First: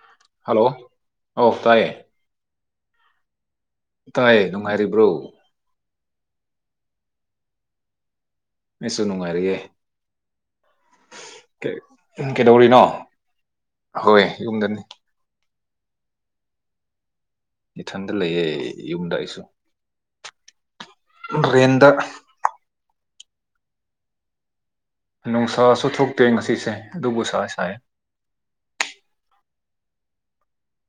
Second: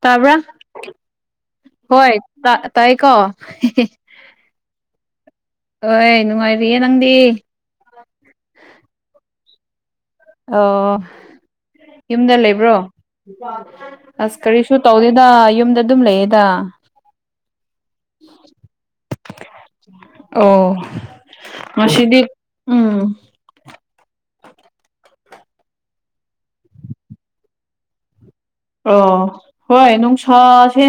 ꯇꯥꯕꯔ ꯍꯜꯂꯣ ꯑꯧ ꯇꯥꯏꯌꯦ ꯍꯣꯏ ꯇ ꯇꯥꯏ ꯀꯣ ꯇꯥꯏ ꯅꯨꯡꯉꯥꯏꯔꯤꯕ꯭ꯔꯣ ꯍꯣꯏ ꯅꯨꯡꯉꯥꯏꯔꯤꯌꯦ ꯅꯪꯗꯤ [inaudible] ꯑꯩꯁꯨ ꯅꯨꯡꯉꯥꯏꯔꯤꯌꯦ ꯑꯣ ꯀꯩ- ꯌꯨꯝꯗ ꯂꯩꯕ꯭ꯔꯣ ꯀꯩꯗꯧꯔꯤꯅꯣ ꯍꯣꯏ ꯑꯁ ꯀꯔꯤꯁꯨ ꯌꯨꯝꯗꯅꯤ ꯇꯧꯗꯦ ꯗ ꯌꯨꯝꯗ ꯑꯗꯨꯝ ꯂꯩꯌꯦꯗ ꯏꯊꯟꯗ ꯂꯩꯌꯦ ꯌꯨꯝꯗ ꯑꯩꯁꯨ ꯑꯣ ꯔꯦꯟꯗ ꯉꯁꯤꯗꯤ ꯎꯝ ꯅꯨꯡꯁꯥꯁꯨ ꯊꯣꯛꯇꯦ ꯉꯁꯤꯁꯦ ꯑꯗꯨꯕꯨ ꯁꯥꯏ ꯁꯥꯏ ꯑꯣ ꯍꯣꯏ ꯅꯨꯡꯁꯥꯁꯦ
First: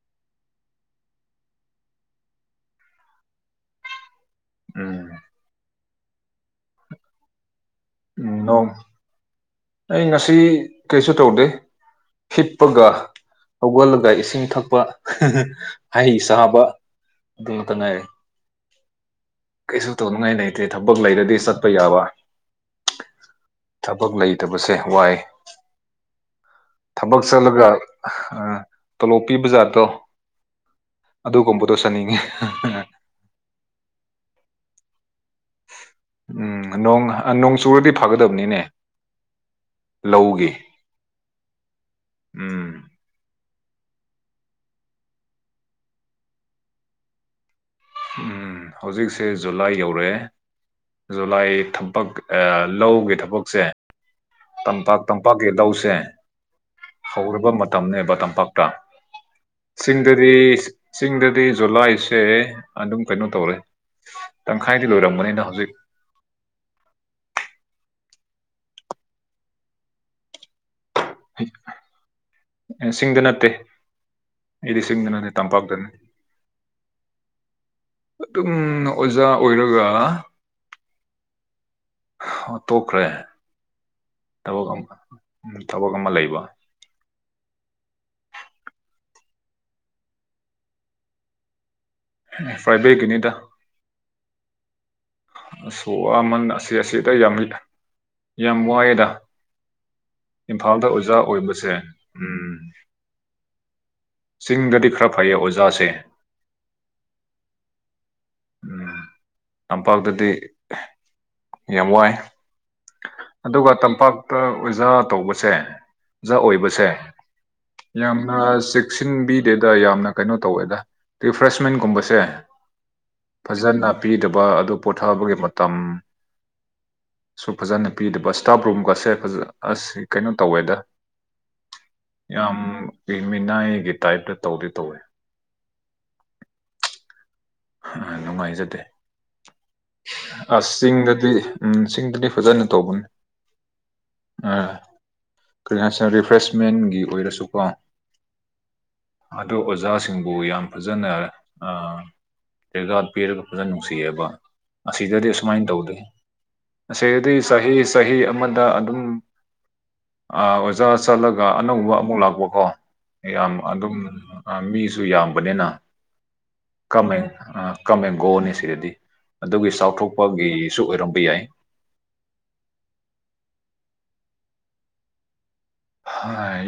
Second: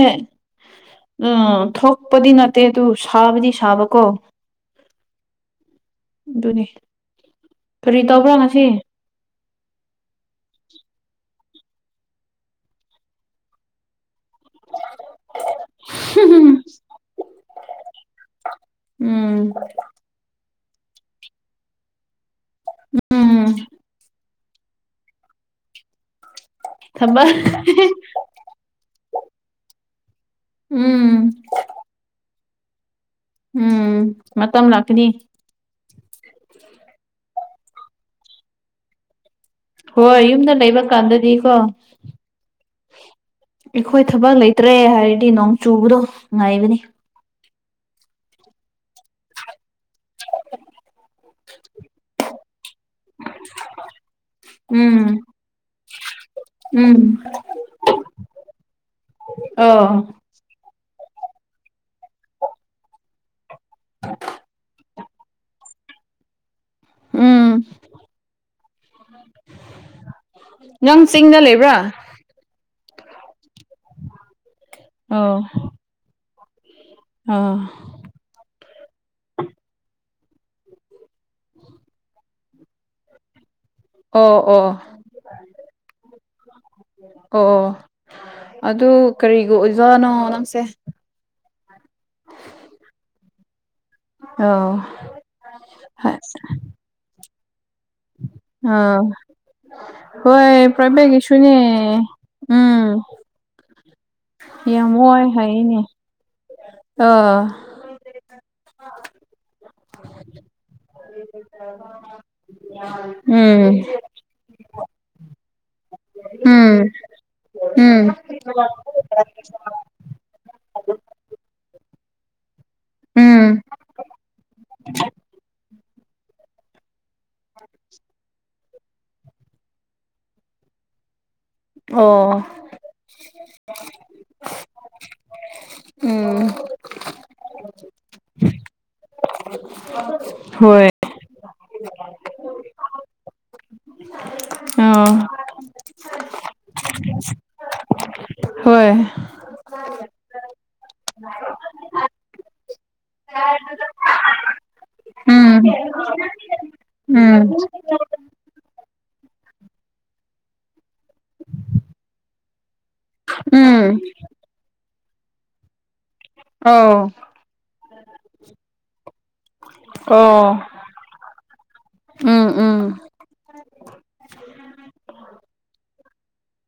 ꯎꯝ ꯊꯣꯛꯄꯗꯤ ꯅꯠꯇꯦ ꯑꯗꯨ ꯁꯥꯕꯗꯤ ꯁꯥꯕꯀꯣ ꯎꯝ ꯑꯗꯨꯅꯦ ꯀꯔꯤ ꯇꯧꯕ꯭ꯔꯥ ꯎꯝ ꯉꯁꯤ ꯅꯣꯡ ꯑꯩ ꯉꯁꯤ ꯀꯩꯁꯨ ꯇꯧꯗꯦ ꯍꯤꯞꯄꯒ ꯍꯧꯒꯠꯂꯒ ꯏꯁꯤꯡ ꯊꯛꯄ ꯍꯩ ꯎꯝ ꯆꯥꯕ ꯑꯗꯨꯇꯨꯅ‌ꯦ ꯀꯩꯁꯨ ꯇꯧꯅꯤꯡꯉꯥꯏ ꯂꯩꯇꯦ ꯊꯕꯛ ꯂꯩꯔꯗꯤ ꯆꯠꯄ ꯌꯥꯕ ꯎꯝ ꯊꯕꯛ ꯂꯩ ꯇꯕꯁꯦ ꯋꯥꯏ ꯊꯕꯛ ꯆꯠꯂꯒ ꯇꯣꯂꯣꯞ ꯄꯤꯕ ꯖꯥꯠꯗꯣ ꯎꯝ ꯑꯗꯨꯒꯨꯝꯕꯗꯣ ꯆꯠꯅꯤꯡꯉꯤ ꯎꯝ ꯃꯇꯝ ꯂꯥꯛꯀꯅꯤ ꯎꯝ ꯅꯣꯡ ꯅꯣꯡ ꯆꯨꯔꯗꯤ ꯐꯒꯗꯕꯅꯤꯅꯦ ꯍꯣꯏ ꯂꯧꯒꯤ ꯌꯨꯝꯗ ꯂꯩꯕ ꯀꯥꯟꯗꯗꯤꯀꯣ ꯎꯝ ꯑꯩꯈꯣꯏ ꯊꯕꯛ ꯂꯩꯇ꯭ꯔꯦ ꯍꯥꯏꯔꯗꯤ ꯅꯣꯡ ꯆꯨꯕꯗꯣ ꯉꯥꯏꯕꯅꯤ ꯍꯧꯖꯤꯛꯁꯦ ꯖꯨꯂꯥꯏ ꯌꯧꯔꯦ ꯖꯨꯂꯥꯏ ꯊꯕꯛ ꯂꯧꯒꯤ ꯊꯕꯛꯁꯦ ꯇꯝꯄꯥꯛ ꯎꯝ ꯇꯝꯄꯥꯛꯀꯤ ꯂꯧꯁꯦ ꯎꯝ ꯍꯧꯔꯕ ꯃꯇꯝꯅꯦꯕ ꯇꯝꯄꯥꯛꯇ ꯑꯣ ꯆꯤꯡꯗꯗꯤ ꯆꯤꯡꯗꯗꯤ ꯖꯨꯂꯥꯏꯁꯦ ꯑꯗꯨꯝ ꯀꯩꯅꯣ ꯇꯧꯔꯦ ꯇꯪꯈꯥꯏꯗꯤ ꯂꯣꯏꯔꯝꯕꯅꯤꯅ ꯍꯧꯖꯤꯛ ꯎꯝ ꯅꯪ ꯆꯤꯡꯗ ꯂꯩꯕ꯭ꯔꯥ ꯆꯤꯡꯗ ꯅꯠꯇꯦ ꯑꯩꯗꯤ ꯆꯤꯡꯗ ꯅꯠꯇꯦ ꯑꯣ ꯇꯝꯄꯥꯛꯇꯅꯤ ꯑꯥ ꯑꯗꯨꯝ ꯑꯣꯖꯥ ꯑꯣꯏꯔꯒ [inaudible] ꯇꯣꯛꯈ꯭ꯔꯦ ꯑꯣ ꯊꯕꯛ ꯑꯣ ꯑꯃ ꯊꯕꯛ ꯑꯃ ꯂꯩꯕ ꯑꯣ ꯑꯗꯨ ꯀꯔꯤꯒ ꯑꯣꯏꯖꯥꯅꯣ ꯅꯪꯁꯦ ꯐ꯭ꯔꯥꯏ ꯕꯦꯠꯀꯤꯅꯤꯗ [unintelligible] ꯑꯁꯨ ꯋꯥꯃꯟ ꯑꯁꯤ ꯑꯁꯤꯗ ꯌꯥꯝ ꯌꯥꯝ ꯑꯥ ꯋꯥꯏꯑꯦꯗ ꯍꯣꯏ ꯏꯝꯐꯥꯜꯗ ꯑꯣꯖꯥ ꯄ꯭ꯔꯥꯏꯚꯦꯠꯀꯤꯁꯨꯅꯦ ꯑꯣꯏꯕꯁꯦ ꯎꯝ ꯆꯤꯡꯗꯗꯤ ꯌꯥꯝ ꯈꯔ ꯋꯥꯏ ꯐꯩꯌꯦ ꯍꯥꯏꯅꯦ ꯑꯣꯖꯥꯁꯦ ꯑꯥ [unintelligible] ꯇꯝꯄꯥꯛꯇꯗꯤ ꯌꯥꯝ ꯋꯥꯏ ꯎꯝ ꯑꯗꯨꯒ ꯇꯝꯄꯥꯛ ꯍꯛꯇ ꯑꯣꯖꯥ ꯇꯧꯕꯁꯦ ꯑꯣꯖꯥ ꯎꯝ ꯑꯣꯏꯕꯁꯦ ꯎꯝ ꯌꯥꯝꯅ ꯆꯦꯛꯁꯤꯟꯕꯤꯗꯦꯗ ꯌꯥꯝꯅ ꯀꯩꯅꯣ ꯇꯧꯋꯦꯗ ꯔꯤꯐ꯭ꯔꯦꯁꯃꯦꯟꯒꯨꯝꯕꯁꯦ ꯎꯝ ꯐꯖꯅ ꯄꯤꯗꯕ ꯑꯗꯨ ꯄꯣꯊꯕꯒꯤ ꯃꯇꯝ ꯁꯨ ꯐꯖꯅ ꯄꯤꯗꯕ ꯏꯁꯇꯥꯐ ꯔꯨꯝꯒꯁꯦ ꯑꯁ ꯀꯩꯅꯣ ꯇꯧꯋꯦꯗ ꯑꯣ ꯌꯥꯝ ꯃꯤꯅꯥꯏꯒꯤ ꯇꯥꯏꯞꯇ ꯇꯧꯗꯤ ꯇꯧꯋꯦ ꯎꯝ ꯅꯨꯡꯉꯥꯏꯖꯗꯦ ꯑ ꯍꯣꯏ ꯆꯤꯡꯗꯗꯤ ꯎꯝ ꯆꯤꯡꯗꯗꯤ ꯐꯖꯅ ꯇꯧꯕꯅꯦ ꯑꯥ ꯀꯔꯤꯒꯤ ꯍꯥꯏꯅ ꯔꯤꯐ꯭ꯔꯦꯁꯃꯦꯟꯒꯤ ꯑꯣꯏꯔꯁꯨꯀꯣ ꯍꯣꯏ ꯑꯗꯣ ꯑꯣꯖꯥꯁꯤꯡꯕꯨ ꯌꯥꯝ ꯐꯖꯅ ꯄꯤꯔꯒ ꯐꯖꯅ ꯅꯨꯡꯁꯤꯌꯦꯕ ꯑꯁꯤꯗꯗꯤ ꯎꯝ ꯑꯁꯨꯃꯥꯏꯅ ꯇꯧꯗꯦ ꯑꯁꯤꯗꯤ ꯎꯝ ꯆꯍꯤ ꯆꯍꯤ ꯑꯃꯗ ꯑꯗꯨꯝ ꯆꯠꯂꯒ ꯑꯅꯧꯕ ꯑꯃꯨꯛ ꯂꯥꯛꯄꯀꯣ ꯌꯥꯝ ꯑꯗꯨꯝ ꯎꯝ ꯃꯤꯁꯨ ꯌꯥꯝꯕꯅꯤꯅ ꯑꯧ ꯀꯃꯦꯡ ꯀꯃꯦꯡ ꯒꯣꯅꯤ ꯁꯤꯗꯗꯤ ꯑꯗꯨꯒꯤ ꯑꯣ ꯆꯥꯎꯊꯣꯛꯄꯒꯤꯁꯨ ꯑꯣꯏꯔꯝꯕ ꯌꯥꯏ ꯎꯝ ꯎꯝ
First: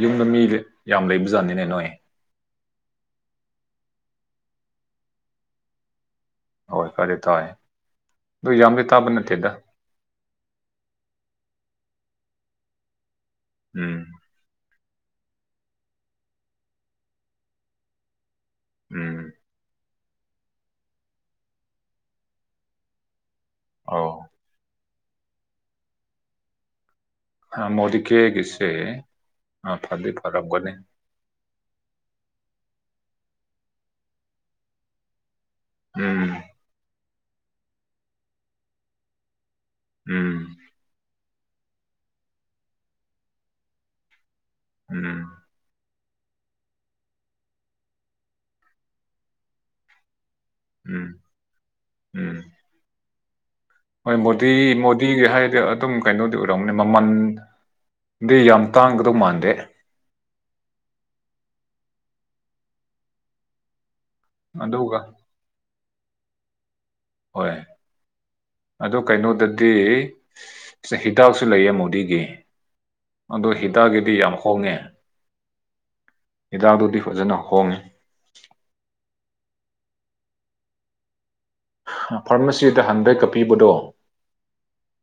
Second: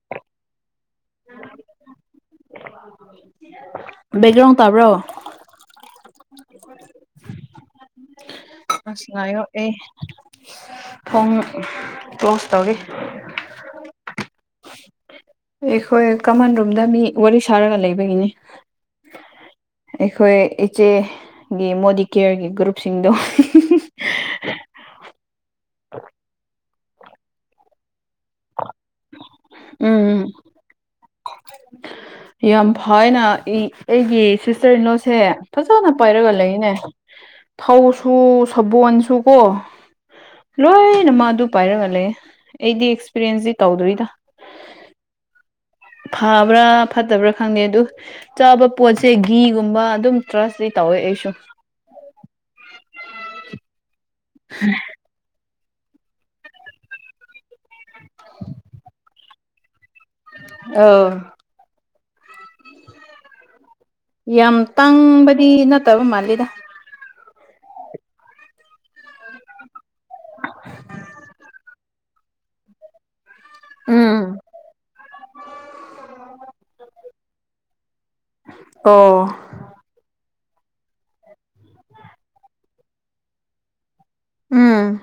ꯌꯨꯝꯗ ꯃꯤ ꯌꯥꯝ ꯂꯩꯕ ꯖꯥꯠꯅꯤꯅꯦ ꯅꯣꯏ ꯕꯦꯛꯒ꯭ꯔꯥꯎꯟ ꯇꯥꯕ꯭ꯔꯣ ꯍꯣꯏ ꯈꯔꯗꯤ ꯇꯥꯏ ꯑꯗꯨ ꯌꯥꯝꯗꯤ ꯇꯥꯕ ꯅꯥꯏꯌꯣ ꯅꯠꯇꯦꯗ ꯑꯩ ꯊꯣꯡ ꯀ꯭ꯂꯣꯁ ꯇꯧꯔꯤ ꯎꯝ ꯑꯩꯈꯣꯏ ꯀꯃꯟ ꯔꯨꯝꯗ ꯃꯤ ꯋꯥꯔꯤ ꯁꯥꯔꯒ ꯂꯩꯕꯒꯤꯅꯤ ꯎꯝ ꯑꯩꯈꯣꯏ ꯏꯆꯦꯒꯤ ꯃꯣꯗꯤ ꯀꯦꯌꯔꯒꯤ ꯒ꯭ꯔꯨꯞꯁꯤꯡꯗꯣ ꯑꯣ [unintelligible] ꯃꯣꯗꯤꯀꯦꯒꯤꯁꯦ ꯐꯗꯤ ꯎꯝ ꯐꯔꯝꯒꯅꯤ ꯌꯥꯝ ꯐꯥꯏꯅ ꯑꯩꯒꯤ ꯁꯤꯁꯇꯔ ꯏꯟꯅꯣꯁꯦ ꯐꯖꯅ ꯎꯝ ꯄꯥꯏꯔꯒ ꯂꯩꯅꯦ ꯊꯧꯁꯨ ꯁꯕꯣꯟꯁꯨ ꯀꯣ ꯎꯝ ꯂꯣꯏꯅ ꯃꯥ ꯑꯗꯨ ꯄꯥꯏꯔꯒ ꯂꯩ ꯑꯩꯗꯤ ꯑꯦꯛꯁꯄꯤꯔꯦꯟꯁꯇ ꯇꯧꯗꯣꯏꯗ ꯎꯝ ꯐꯥꯕ꯭ꯔꯥ ꯐꯠꯇꯕ꯭ꯔꯥ ꯈꯪꯗꯦ ꯑꯗꯨ ꯆꯥꯕ ꯄꯣꯠꯁꯦ ꯘꯤꯒꯨꯝꯕ ꯑꯗꯨꯝ ꯇ꯭ꯔꯁ ꯇ ꯑꯣꯏ ꯎꯝ ꯑꯩꯁꯨ ꯎꯝ ꯍꯣꯏ ꯃꯣꯗꯤ ꯃꫭ ꯀꯤꯒꯦ ꯍꯥꯏꯗꯤ ꯑꯗꯨꯝ ꯀꯩꯅꯣꯗꯤ ꯑꯣꯏꯔꯝꯒꯅꯤ ꯃꯃꯟꯗꯤ ꯌꯥꯝ ꯇꯥꯡꯒꯗꯧ ꯃꯥꯟꯗꯦ ꯑꯣ ꯌꯥꯝ ꯑꯗꯨꯒ ꯇꯥꯡꯕꯗꯤ ꯅꯠꯇꯕ ꯃꯥꯜꯂꯤꯗ ꯍꯣꯏ ꯑꯗꯨ ꯀꯩꯅꯣꯗꯗꯤ ꯆꯍꯤꯗꯥꯛꯁꯨ ꯂꯩꯌꯦ ꯃꯣꯗꯤꯒꯤ ꯑꯗꯣ ꯍꯤꯗꯥꯛꯒꯤꯗꯤ ꯎꯝ ꯌꯥꯝ ꯍꯣꯡꯉꯦ ꯍꯤꯗꯥꯛꯗꯨꯗꯤ ꯐꯖꯅ ꯍꯣꯡꯉꯦ ꯑꯣ ꯐꯥꯔꯃꯥꯁꯤꯗ ꯍꯟꯗ꯭ꯔꯦꯛꯀ ꯄꯤꯕꯗꯣ ꯎꯝ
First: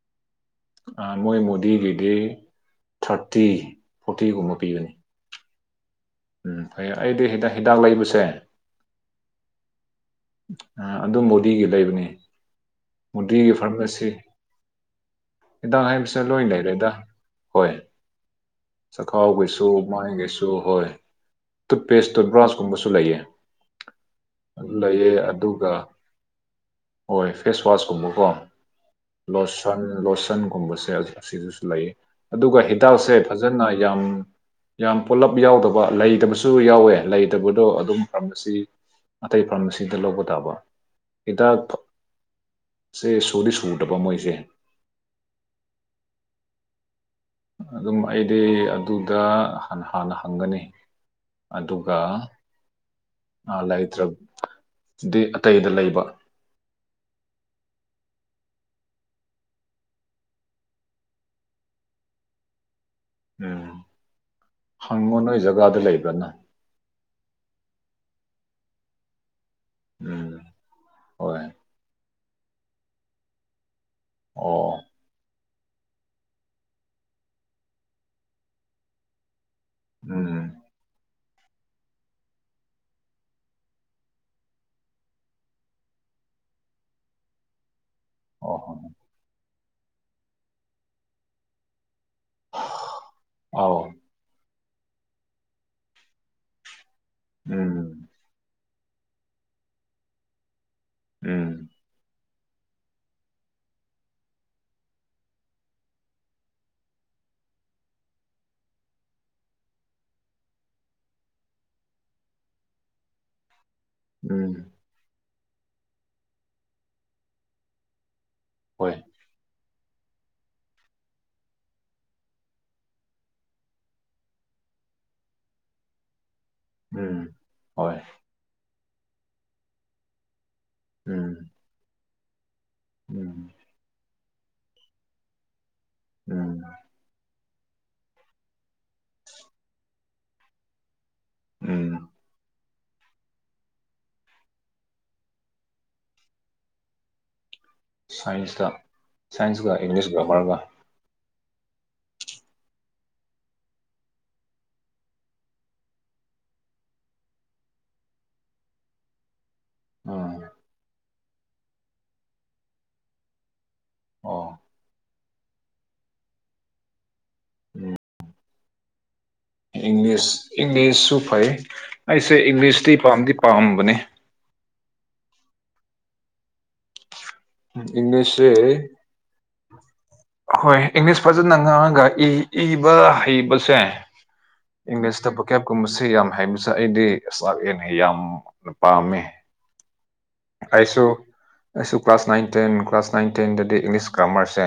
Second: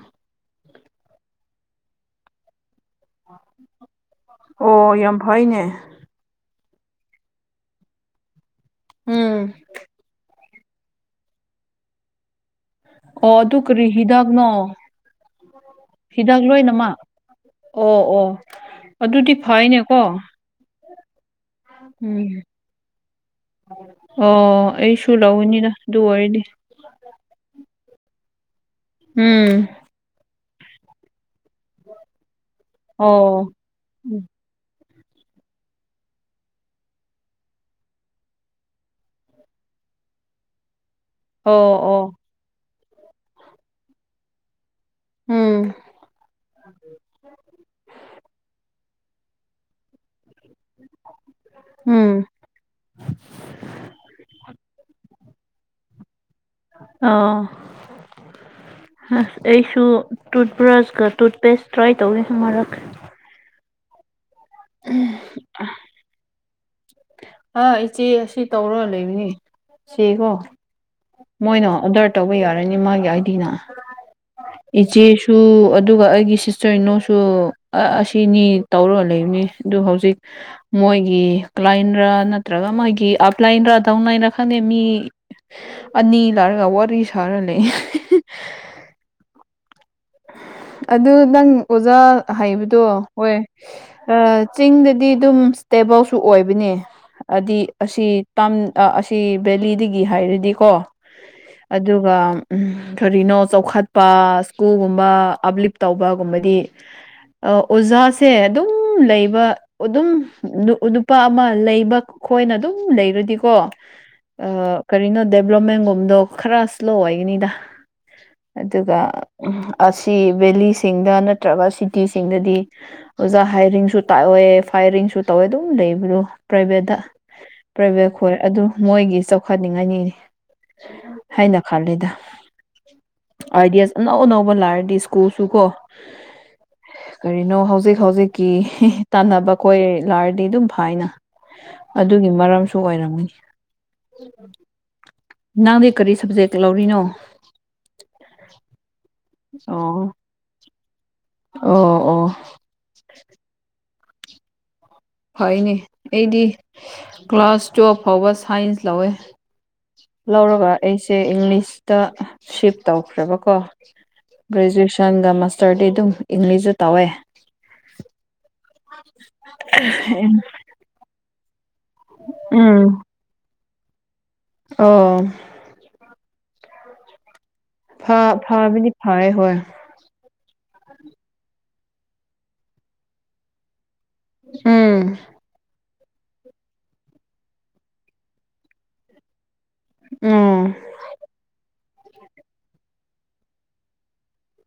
ꯑꯥ ꯃꯣꯏ ꯃꯣꯗꯤꯒꯤꯗꯤ ꯊꯥꯔꯇꯤ ꯐꯣꯔꯇꯤꯒꯨꯝꯕ ꯑꯣ ꯄꯤꯕꯅꯤ ꯌꯥꯝ ꯐꯩꯅꯦ ꯎꯝ ꯐꯩꯌ‌ꯦ ꯑꯩꯗꯤ ꯍꯤꯗꯥꯛ ꯍꯤꯗꯥꯛ ꯂꯩꯕꯁꯦ ꯎꯝ ꯑꯗꯨ ꯃꯣꯗꯤꯒꯤ ꯂꯩꯕꯅꯤ ꯑꯣ ꯃꯣꯗꯤꯒꯤ ꯑꯗꯨ ꯀꯔꯤ ꯐꯥꯔꯃꯥꯁꯤ ꯍꯤꯗꯥꯛꯅꯣ ꯍꯤꯗꯥꯛ ꯍꯥꯏꯕꯁꯦ ꯍꯤꯗꯥꯛ ꯂꯣꯏ ꯂꯩꯔꯦꯗ ꯂꯣꯏꯅꯃꯛ ꯍꯣꯏ ꯑꯣ ꯑꯣ ꯑꯗꯨꯗꯤ ꯆꯈꯥꯎꯈꯩꯁꯨ ꯐꯩꯅꯦꯀꯣ ꯃꯥꯏꯒꯤꯁꯨ ꯍꯣꯏ ꯇꯨꯠꯄꯦꯁꯇ ꯎꯝ ꯕ꯭ꯔꯥꯁꯀꯨꯝꯕꯁꯨ ꯂꯩꯌꯦ ꯑꯣ ꯑꯗꯨ ꯑꯩꯁꯨ ꯂꯩꯌꯦ ꯂꯧꯅꯤꯅꯗ ꯑꯗꯨꯒ ꯑꯗꯨ ꯑꯣꯏꯔꯗꯤ ꯍꯣꯏ ꯐꯦꯁꯋꯥꯁꯀꯨꯝꯕꯀꯣ ꯎꯝ ꯂꯣꯁꯟ ꯂꯣꯁꯟꯒꯨꯝꯕꯁꯦ ꯑꯁꯤꯗꯁꯨ ꯂꯩꯌ‌ꯦ ꯑꯗꯨꯒ ꯍꯤꯗꯥꯛꯁꯦ ꯑꯣ ꯐꯖꯅ ꯌꯥꯝ ꯌꯥꯝ ꯄꯨꯂꯞ ꯌꯥꯎꯗꯕ ꯂꯩꯇꯕꯁꯨ ꯌꯥꯎꯋꯦ ꯂꯩꯇꯕꯗꯣ ꯑꯗꯨꯝ ꯀꯝꯐꯜꯁꫪꯤ ꯑꯇꯩ ꯐꯥꯔꯃꯁꯤ ꯁꯤꯗ ꯂꯧꯕ ꯇꯥꯕ ꯍꯤꯗꯥꯛ ꯑꯣ ꯑꯣ ꯁꯦ ꯁꯨꯗꯤ ꯁꯨꯗꯕ ꯃꯣꯏꯁꯦ ꯎꯝ ꯑꯗꯨꯝ ꯑꯩꯗꯤ ꯑꯗꯨꯗ ꯍꯥꯟꯅ ꯍꯪꯒꯅꯤ ꯑꯗꯨꯒ ꯎꯝ ꯂꯩꯇ꯭ꯔꯗꯤ ꯑꯇꯩꯗ ꯂꯩꯕ ꯑꫭ ꯑꯁ ꯑꯩꯁꯨ ꯇꯨꯠꯕ꯭ꯔꯁꯀ ꯇꯨꯠꯄꯦꯁ ꯇ꯭ꯔꯥꯏ ꯇꯧꯋ‌ꯦ ꯑꯃꯨꯔꯛ ꯎꯝ ꯍꯪꯉꯣ ꯅꯣꯏ ꯖꯒꯥꯗ ꯂꯩꯕ꯭ꯔꯅ ꯑ ꯏꯆꯦ ꯑꯁꯤ ꯇꯧꯔ ꯂꯩꯕꯅꯤ ꯆꯦꯀꯣ ꯎꯝ ꯍꯣꯏ ꯃꯣꯏꯅ ꯑꯣꯗꯔ ꯇꯧꯕ ꯌꯥꯔꯅꯤ ꯃꯥꯒꯤ ꯑꯥꯏꯗꯤꯅ ꯑꯣ ꯏꯆꯦꯁꯨ ꯑꯗꯨꯒ ꯑꯩꯒꯤ ꯁꯤꯁꯇꯔ ꯏꯟꯅꯣꯁꯨ ꯑꯁꯤꯅꯤ ꯇꯧꯔꯒ ꯂꯩꯕꯅꯤ ꯑꯗꯨ ꯍꯧꯖꯤꯛ ꯎꯝ ꯃꯣꯏꯒꯤ ꯀ꯭ꯂꯥꯏꯟꯔꯥ ꯅꯠꯇ꯭ꯔꯒ ꯃꯣꯏꯒꯤ ꯑꯞꯂꯥꯏꯟꯔ ꯗꯥꯎꯂꯥꯏꯟꯔ ꯈꯪꯗꯦ ꯃꯤ ꯑꯅꯤ ꯂꯥꯛꯑꯒ ꯋꯥꯔꯤ ꯁꯥꯔ ꯂꯩ ꯑꯣ ꯍꯣ ꯑꯗꯨ ꯅꯪ ꯑꯣꯖꯥ ꯍꯥꯏꯕꯗꯣ ꯍꯣꯏ ꯑꯥꯎ ꯑꯥ ꯆꯤꯡꯗꯗꯤ ꯑꯗꯨꯝ ꯏꯁꯇꯦꯕꯜꯁꯨ ꯑꯣꯏꯕꯅꯦ ꯑꯗꯤ ꯑꯁꯤ ꯎꯝ ꯇꯝ ꯑꯁꯤ ꯕꯦꯂꯤꯗꯒꯤ ꯍꯥꯏꯔꯗꯤꯀꯣ ꯎꯝ ꯑꯗꯨꯒ ꯎꯝ ꯀꯔꯤꯅꯣ ꯆꯥꯎꯈꯠꯄ ꯏꯁꯀꯨꯜꯒꯨꯝꯕ ꯑꯞꯂꯤꯞ ꯇꯧꯕꯒꯨꯝꯕꯗꯤ ꯑꯥ ꯑꯣꯖꯥꯁꯦ ꯑꯗꯨꯝ ꯂꯩꯕ ꯑꯗꯨꯝ ꯅꯨꯄꯥ ꯑꯃ ꯂꯩꯕ ꯈꯣꯏꯅ ꯑꯗꯨꯝ ꯂꯩꯔꯗꯤꯀꯣ ꯎꯝ ꯑꯥ ꯀꯔꯤꯅꯣ ꯗꯦꯕꯂꯞꯃꯦꯟꯒꯨꯝꯕꯗꯣ ꯈꯔ ꯏꯁ꯭ꯂꯣ ꯑꯣꯏꯒꯅꯤꯗ ꯍꯣꯏ ꯑꯗꯨꯒ ꯑꯁꯤ ꯚꯦꯂꯤꯁꯤꯡꯗ ꯅꯠꯇ꯭ꯔꯒ ꯁꯤꯇꯤꯁꯤꯡꯗꯗꯤ ꯑꯣꯖꯥ ꯍꯥꯏꯔꯤꯡꯁꯨ ꯇꯥꯛꯑꯦ ꯐꯥꯏꯔꯤꯡꯁꯨ ꯇꯧꯋꯦ ꯑꯗꯨꯝ ꯂꯩꯕ꯭ꯔꫭ ꯄ꯭ꯔꯥꯏꯚꯦꯠꯇ ꯎꯝ ꯍꯣꯏ ꯄ꯭ꯔꯥꯏꯚꯦꯠ ꯈꯣꯏ ꯑꯗꯨ ꯃꯣꯏꯒꯤ ꯆꯥꯎꯈꯠꯅꯤꯡꯉꯥꯏꯅꯤꯅ‌ꯦ ꯎꯝ ꯑꯩꯅ ꯈꯜꯂꯦꯗ ꯎꯝ ꯑꯥꯏꯗꯤꯌꯥꯍꯁ ꯑꯅꯧ ꯑꯅꯧꯕ ꯂꯥꯛꯔꯗꯤ ꯏꯁ꯭ꯀꯨꯜꯁꯨꯀꯣ ꯎꯝ ꯀꯔꯤꯅꯣ ꯍꯧꯖꯤꯛ ꯍꯧꯖꯤꯛꯀꯤ ꯇꯥꯟꯅꯕ ꯈꯣꯏ ꯂꯥꯔꯗꯤ ꯑꯗꯨꯝ ꯐꯅ ꯎꯝ ꯑꯗꯨꯒꯤ ꯃꯔꯝꯁꯨ ꯑꯣꯏꯔꯝꯅꯤ ꯅꯪꯗꯤ ꯀꯔꯤ ꯁꯕꯖꯦꯛ ꯂꯧꯔꯤꯅꯣ ꯁꯥꯏꯟꯁꯇ ꯁꯥꯏꯟꯁꯒ ꯑꯣ ꯏꯪꯂꯤꯁ ꯕ꯭ꯔꯦꯃꯔꯒ ꯑꯣ ꯑꯣ ꯐꯩꯅꯤ ꯑꯩꯗꯤ ꯀ꯭ꯂꯥꯁ ꯇꯨꯌꯦꯦꯜꯐ ꯐꯥꯎꯕ ꯁꯥꯏꯟꯁ ꯂꯧꯋꯦ ꯎꯝ ꯂꯧꯔꯒ ꯑꯩꯁꯦ ꯏꯪꯂꯤꯁꯇ ꯁꯤꯞ ꯇꯧꯈ꯭ꯔꯦꯕꯀꯣ ꯑꯣ ꯒ꯭ꯔꯦꯖꯨꯑꯦꯁꯟꯒ ꯃꯥꯁꯇꯔꯗꯤ ꯑꯗꯨꯝ ꯏꯪꯂꯤꯁꯇ ꯇꯧꯋꯦ ꯎꯝ ꯑ ꯏꯪꯂꯤꯁ ꯏꯪꯂꯤꯁꯁꯨ ꯐꯩ ꯑꯩꯁꯦ ꯎꯝ ꯏꯪꯂꯤꯁꯇꯤ ꯄꯥꯝꯗꯤ ꯄꯥꯝꯕꯅꯦ ꯑꯣ ꯥ ꯏꯪꯂꯤꯁꯁꯦ ꯐꯥꯕꯗꯤ ꯐꯌꯦ ꯍꯣꯏ ꯍꯣꯏ ꯏꯪꯂꯤꯁ ꯐꯖꯅ ꯉꯥꯡꯉꯒ ꯏ ꯏꯕ ꯍꯩꯕꯁꯦ ꯎꯝ ꯏꯪꯂꯤꯁꯇ ꯀꯦꯞ ꯀꯨꯝꯕꯕꯁꯤꯦ ꯌꯥꯝ ꯍꯥꯏꯕꯁꯦ ꯑꯩꯗꯤ ꯑꯦꯂꯥꯔ ꯑꯦꯟ ꯌꯥꯝꯅ ꯄꯥꯝꯃꯤ ꯑꯣ ꯑꯩꯁꯨ ꯑꯩꯁꯨ class nine ten class nine ꯇꯦꯟꯗꯗꯤ ꯏꯪꯂꯤꯁ ꯀꯥꯃꯔꯁꯦ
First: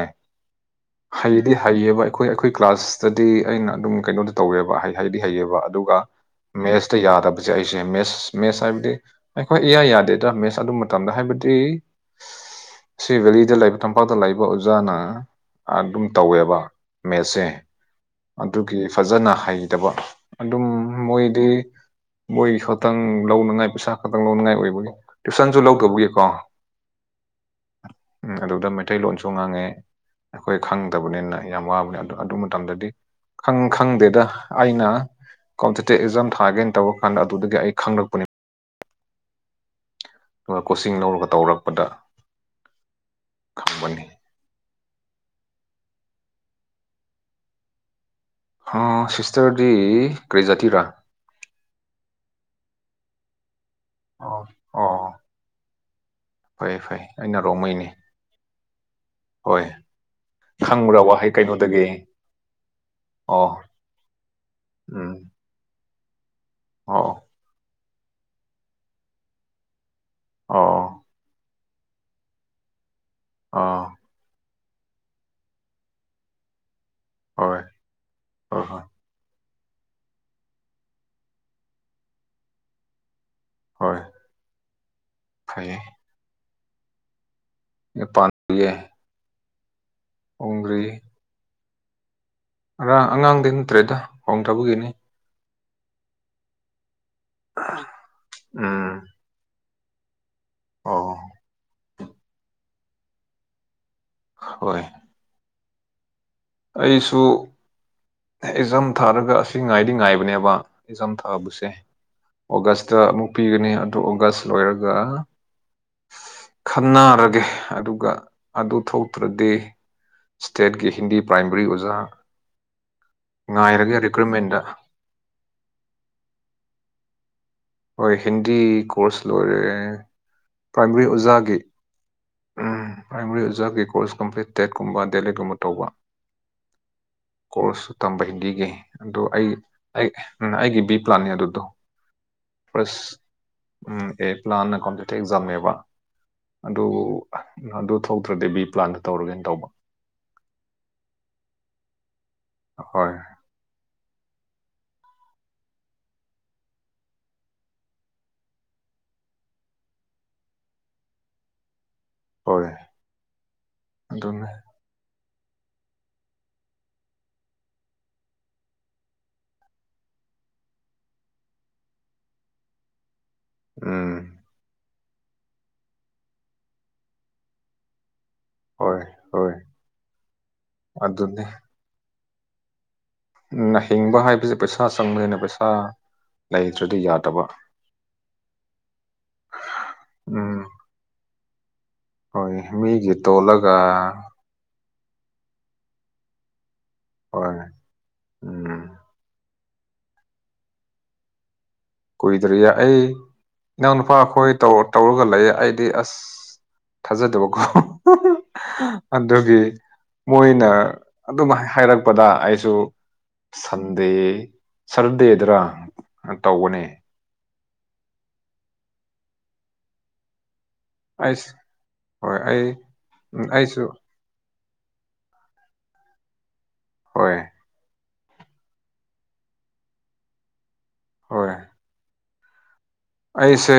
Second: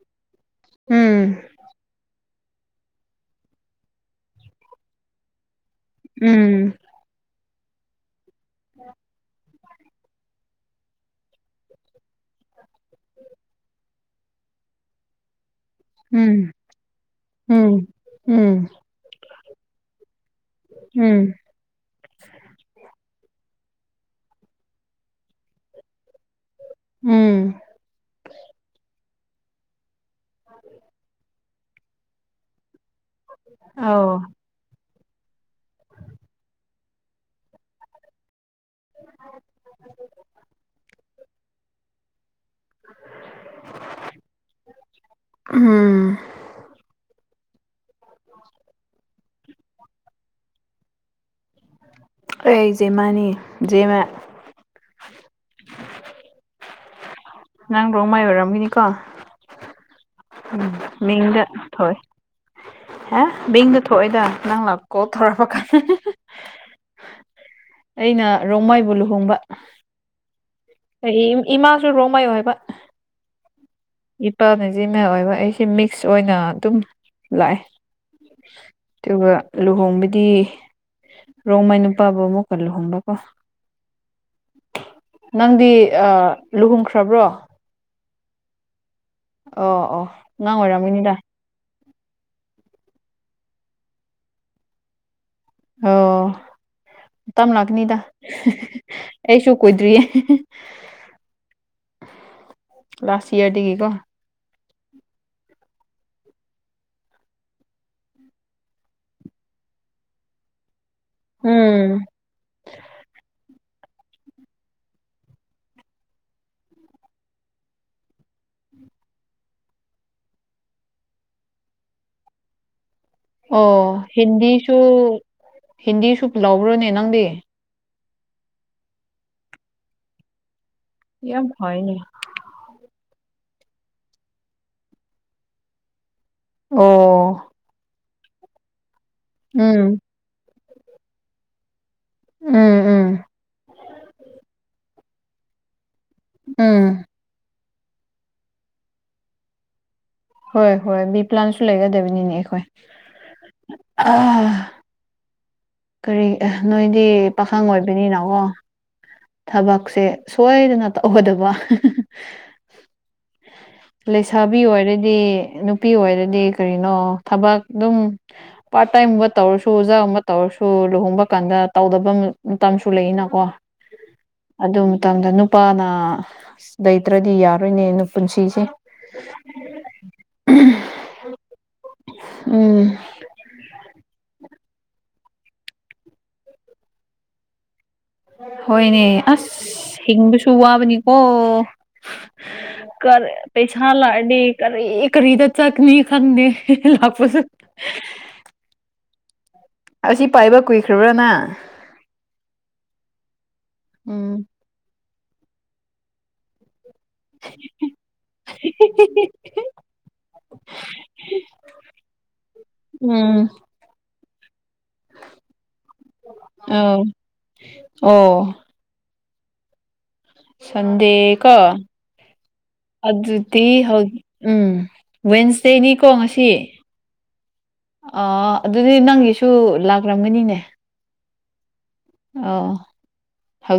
ꯎꯝ ꯍꯩꯗꯤ ꯍꯩꯌꯦꯕ ꯑꯩꯈꯣꯏ ꯑꯩꯈꯣꯏ ꯀ꯭ꯂꯥꯁꯇꯗꯤ ꯑꯩꯅ ꯑꯗꯨꯝ ꯀꯩꯅꯣꯗ ꯇꯧꯋꯦꯕ ꯍꯩꯗꯤ ꯍꯩꯌꯦꯕ ꯑꯗꯨꯒ ꯎꯝ ꯃꯦꯠꯁ ꯌꯥꯗꯕꯁꯦ ꯑꯩꯁꯦ ꯃꯦꯁ ꯃꯦꯁ ꯍꯥꯏꯕꯗꯤ ꯍꯣꯏ ꯏꯌꯥ ꯌꯥꯗꯦꯗꯥ ꯃꯦꯁ ꯑꯗꯨ ꯃꯇꯝꯗ ꯍꯥꯏꯕꯗꯤ ꯁꯤ ꯕꯦꯂꯤꯗ ꯂꯩꯕ ꯇꯝꯄꯥꯛꯇ ꯂꯩꯕ ꯑꯣꯖꯥꯅ ꯑꯗꯨꯝ ꯎꯝ ꯇꯧꯋꯦꯕ ꯃꯦꯠꯁꯦ ꯎꯝ ꯎꯝ ꯑꯗꯨꯒꯤ ꯐꯖꯅ ꯍꯩꯗꯕ ꯑꯗꯨꯝ ꯎꯝ ꯃꯣꯏꯗꯤ ꯃꯣꯏ ꯈꯛꯇꯪ ꯂꯧꯅꯉꯥꯏ ꯄꯩꯁꯥ ꯈꯛꯇꯪ ꯂꯧꯅꯉꯥꯏ ꯑꯣꯏꯕꯒꯤ ꯇꯨꯏꯁꯟꯁꯨ ꯂꯧꯗꯕꯒꯤꯀꯣ ꯎꯝ ꯎꯝ ꯑꯗꯨꯗ ꯃꯩꯇꯩꯂꯣꯟꯁꯨ ꯉꯥꯡꯉꯦ ꯑꯩꯈꯣꯏ ꯈꯪꯗꯕꯅꯤꯅ ꯌꯥꯝ ꯋꯥꯕꯅꯤ ꯑꯗꯨ ꯑꯗꯨ ꯃꯇꯝꯗꯗꯤ ꯈꯪ ꯑꯧ ꯈꯪꯗꯦꯗ ꯑꯩꯅ ꯀꯝꯇꯤꯇꯦ ꯏꯖꯝ ꯊꯥꯒꯦꯅ ꯇꯧꯔ ꯀꯥꯟꯗ ꯑꯗꯨꯗꯒꯤ ꯑꯩ ꯈꯪꯂꯛꯄꯅꯤ [inaudible] ꯑꯗꯨꯒ ꯀꯣꯆꯤꯡ ꯂꯧꯔꯒ ꯇꯧꯔꯛꯄꯗ ꯈꯪꯕꯅꯤ ꯎꯝ ꯁꯤꯁꯇꯔꯗꯤ ꯀ꯭ꯔꯔꯤꯖꯥꯇꯤꯔꯥ ꯑꯩ ꯖꯦꯃꯥꯅꯤ ꯖꯦꯃ ꯑꯣ ꯑꯣ ꯐꯩ ꯐꯩ ꯑꯩꯅ ꯔꯣꯡꯃꯩꯅꯦ ꯅꯪ ꯔꯣꯡꯃꯩ ꯑꯣꯏꯔꯝꯒꯅꯤꯀꯣ ꯍꯣꯏ ꯎꯝ ꯈꯪꯕ꯭ꯔꯥ ꯋꯥꯍꯩ ꯃꯤꯡꯗ ꯀꯩꯅꯣꯗꯒꯤ ꯊꯣꯏ ꯑꯦ ꯑꯣ ꯕꯤꯡꯗ ꯊꯣꯛꯑꯦꯗ ꯅꯪ ꯂꯥꯛꯀꯣ ꯎꯝ ꯊꯧꯔꯛꯄ ꯀꯥꯟꯗ ꯑꯣ ꯑꯩꯅ ꯔꯣꯡꯃꯥꯏꯕꯨ ꯂꯨꯍꯣꯡꯕ ꯑꯣ ꯏꯃꯥꯁꯨ ꯔꯣꯃꯥꯏꯌꯣ ꯍꯥꯏꯕ ꯑꯥ ꯏꯄꯥꯅ ꯖꯦꯃꯦ ꯑꯣꯏꯕ ꯑꯩꯁꯦ ꯃꯤꯛꯁ ꯑꯣꯏꯅ ꯑꯗꯨꯝ ꯂꯥꯑꯦ ꯍꯣꯏ ꯍꯣꯏ ꯍꯣꯏ ꯇꯨꯒ ꯂꯨꯍꯣꯡꯕꯗꯤ ꯔꯣꯡꯃꯥꯏ ꯅꯨꯄꯥꯕꯨ ꯑꯃꯨꯛꯀ ꯂꯨꯍꯣꯡꯕꯀꯣ ꯍꯣꯏ ꯅꯪꯗꯤ ꯐꯩꯌꯦ ꯂꯨꯍꯣꯡꯈ꯭ꯔꯕ꯭ꯔꯣ ꯅꯦꯄꯥꯟ [unintelligible] ꯑꯣ ꯑꯣ ꯅꯪ ꯑꯣꯏꯔꯝꯅꯤꯗ ꯑꯔꯥꯡ ꯑꯉꯥꯡꯗꯤ ꯅꯠꯇ꯭ꯔꯦꯗ ꯍꯣꯡꯗꯕꯒꯤꯅꯤ ꯑꯣ ꯇꯞ ꯂꯥꯛꯀꯅꯤꯗ ꯎꯝ ꯑꯩꯁꯨ ꯀꯨꯏꯗ꯭ꯔꯤꯌꯦ ꯑꯣ ꯂꯥꯁ ꯏꯌꯥꯔꯗꯒꯤꯀꯣ ꯍꯣꯏ ꯑꯩꯁꯨ ꯑꯦꯛꯖꯥꯝ ꯊꯥꯔꯒ ꯑꯁꯤ ꯉꯥꯏꯗꯤ ꯉꯥꯏꯕꯅꯦꯕ ꯑꯦꯛꯖꯥꯝ ꯊꯥꯕꯨꯁꯦ ꯎꯝ ꯑꯣꯒꯁꯇ ꯑꯃꯨꯛ ꯄꯤꯒꯅꯤ ꯑꯗꯨ ꯑꯣꯒꯁ ꯂꯣꯏꯔꯒ ꯈꯟꯅꯔꯒꯦ ꯑꯗꯨꯒ ꯑꯗꯨ ꯊꯣꯛꯇ꯭ꯔꯗꯤ ꯁ꯭ꯇꯦꯠꯀꯤ ꯍꯤꯟꯗꯤ ꯄ꯭ꯔꯥꯏꯃꯔꯤ ꯑꯣꯖꯥ ꯑꯣ ꯉꯥꯏꯔꯒꯦ ꯔꯤꯀ꯭ꯔꯨꯏꯠꯃꯦꯟꯗ ꯍꯤꯟꯗꯤꯁꯨ ꯍꯤꯟꯗꯤꯁꯨ ꯂꯕ꯭ꯔꯣꯅꯦ ꯅꯪꯗꯤ ꯍꯣꯏ ꯍꯤꯟꯗꯤ ꯀꯣꯔꯁ ꯂꯣꯏꯔꯦ ꯄ꯭ꯔꯥꯏꯃꯔꯤ ꯌꯥꯝ ꯑꯣꯖꯥꯒꯤ ꯐꯩꯅꯦ ꯄ꯭ꯔꯥꯏꯃꯥꯔꯤ ꯑꯣꯖꯥꯕꯀꯤ ꯀꯣꯔꯁ ꯀꯝꯄ꯭ꯂꯤꯠ ꯇꯦꯠꯀꯨꯝꯕ ꯗꯦꯜꯂꯤꯒꯨꯝꯕ ꯇꯧꯕ ꯑꯣ ꯀꯣꯔꯁꯁꯨ ꯇꯝꯕ ꯍꯤꯟꯗꯤꯒꯤ ꯑꯗꯨ ꯑꯩ ꯎꯝ ꯑꯩꯒꯤ ꯕꯤ ꯄ꯭ꯂꯥꯟꯅꯦ ꯑꯗꯨꯗꯣ ꯎꯝ ꯐꯔꯁ ꯎꯝ ꯑꯩꯠ ꯂꯥꯟꯅ ꯀꯝꯄ꯭ꯂꯤꯇꯤꯞ ꯑꯦꯛꯖꯥꯝꯅꯦꯕ ꯑꯗꯨ ꯎꯝ ꯑꯗꯨ ꯊꯣꯛꯇ꯭ꯔꯗꯤ ꯕꯤ ꯄ꯭ꯂꯥꯟꯗ ꯇꯧꯔꯒꯦꯅ ꯇꯧꯕ ꯍꯣꯏ ꯍꯣꯏ ꯕꯤ ꯄ꯭ꯂꯥꯟꯁꯨ ꯂꯩꯒꯗꯕꯅꯤꯅꯦ ꯑꯩꯈꯣꯏ ꯍꯣꯏ ꯑ ꯀꯔꯤ ꯅꯣꯏꯗꯤ ꯄꯥꯈꯪ ꯑꯣꯏꯕꯅꯤꯅꯀꯣ ꯊꯕꯛꯁꯦ ꯁꯣꯏꯗꯅ ꯇꯧꯒꯗꯕ ꯍꯣꯏ ꯑꯗꯨꯅꯦ ꯂꯩꯁꯥꯕꯤ ꯑꯣꯏꯔꯗꯤ ꯅꯨꯄꯤ ꯑꯣꯏꯔꯗꯤ ꯀꯔꯤꯅꯣ ꯊꯕꯛ ꯑꯗꯨꯝ ꯄꯥꯔꯠ ꯇꯥꯏꯝꯒꯨꯝꯕ ꯇꯧꯔꯁꯨ ꯑꯣꯖꯥꯒꯨꯝꯕ ꯇꯧꯔꯁꯨ ꯁꯨ ꯂꯨꯍꯣꯡꯕ ꯀꯥꯟꯗ ꯇꯧꯗꯕ ꯃꯇꯝꯁꯨ ꯂꯩꯅꯀꯣ ꯎꯝ ꯑꯗꯨ ꯃꯇꯝꯗ ꯅꯨꯄꯥꯅ ꯂꯩꯇ꯭ꯔꯗꯤ ꯌꯥꯔꯣꯏꯅꯦꯅ ꯄꯨꯟꯁꯤ ꯍꯣꯏ ꯍꯣꯏ ꯑꯗꯨꯅꯦ ꯎꯝ ꯎ ꯍꯤꯡꯕ ꯍꯥꯏꯕꯁꯦ ꯄꯩꯁꯥ ꯆꯪꯗꯅ ꯄꯩꯁꯥ ꯂꯩꯗ꯭ꯔꯗꯤ ꯌꯥꯗꯕ ꯍꯣꯏꯅꯦ ꯑꯁ ꯍꯤꯡꯕꯁꯨ ꯎꯝ ꯋꯥꯕꯅꯤꯀꯣ ꯍꯣꯏ ꯃꯤꯒꯤ ꯀꯔ ꯇꯣꯜꯂꯒ ꯄꯩꯁꯥ ꯂꯗꯤ ꯀꯔꯤ ꯀꯔꯤꯗ ꯆꯀꯅꯤ ꯈꯪꯗꯦ ꯂꯥꯛꯄꯁꯨ ꯍꯣꯏ ꯎꯝ ꯑꯁꯤ ꯄꯥꯏꯕ ꯀꯨꯏꯈ꯭ꯔꯕ꯭ꯔꯅ ꯀꯨꯏꯗ꯭ꯔꯤꯌꯦ ꯑꯩ ꯏꯅꯥꯎ ꯅꯨꯨꯄꯥ ꯎꯝ ꯑꯩꯈꯣꯏꯧ ꯇꯧꯔꯒ ꯂꯩꯌꯦ ꯑꯩꯗꯤ ꯑꯁ ꯊꯥꯖꯗꯕꯀꯣ ꯑꯗꯨꯒꯤ ꯃꯣꯏꯅ ꯑꯗꯨꯝ ꯍꯥꯏꯔꯛꯄꯗ ꯑꯩꯁꯨ ꯎꯝ ꯁꯟꯗꯦ ꯁꯔꯗꯦꯗꯨꯔꯥ ꯑ ꯑꯣ ꯑꯩꯁ ꯁꯟꯗꯦꯀꫭ ꯍꯣꯏ ꯑꯩ ꯎꯝ, ꯑꯗꯨꯗꯤ ꯑꯩꯁꯨ ꯍꯧ ꯎꯝ ꯋꯦꯟꯁꯗꯦꯅꯤꯀꯣ ꯉꯁꯤ ꯍꯣꯏ ꯑꯗꯨꯗꯤ ꯅꯪꯒꯤꯁꯨ ꯂꯥꯛꯂꯝꯝꯒꯅꯤꯅꯦ ꯍꯣꯏ ꯑꯣ ꯑꯩꯁꯦ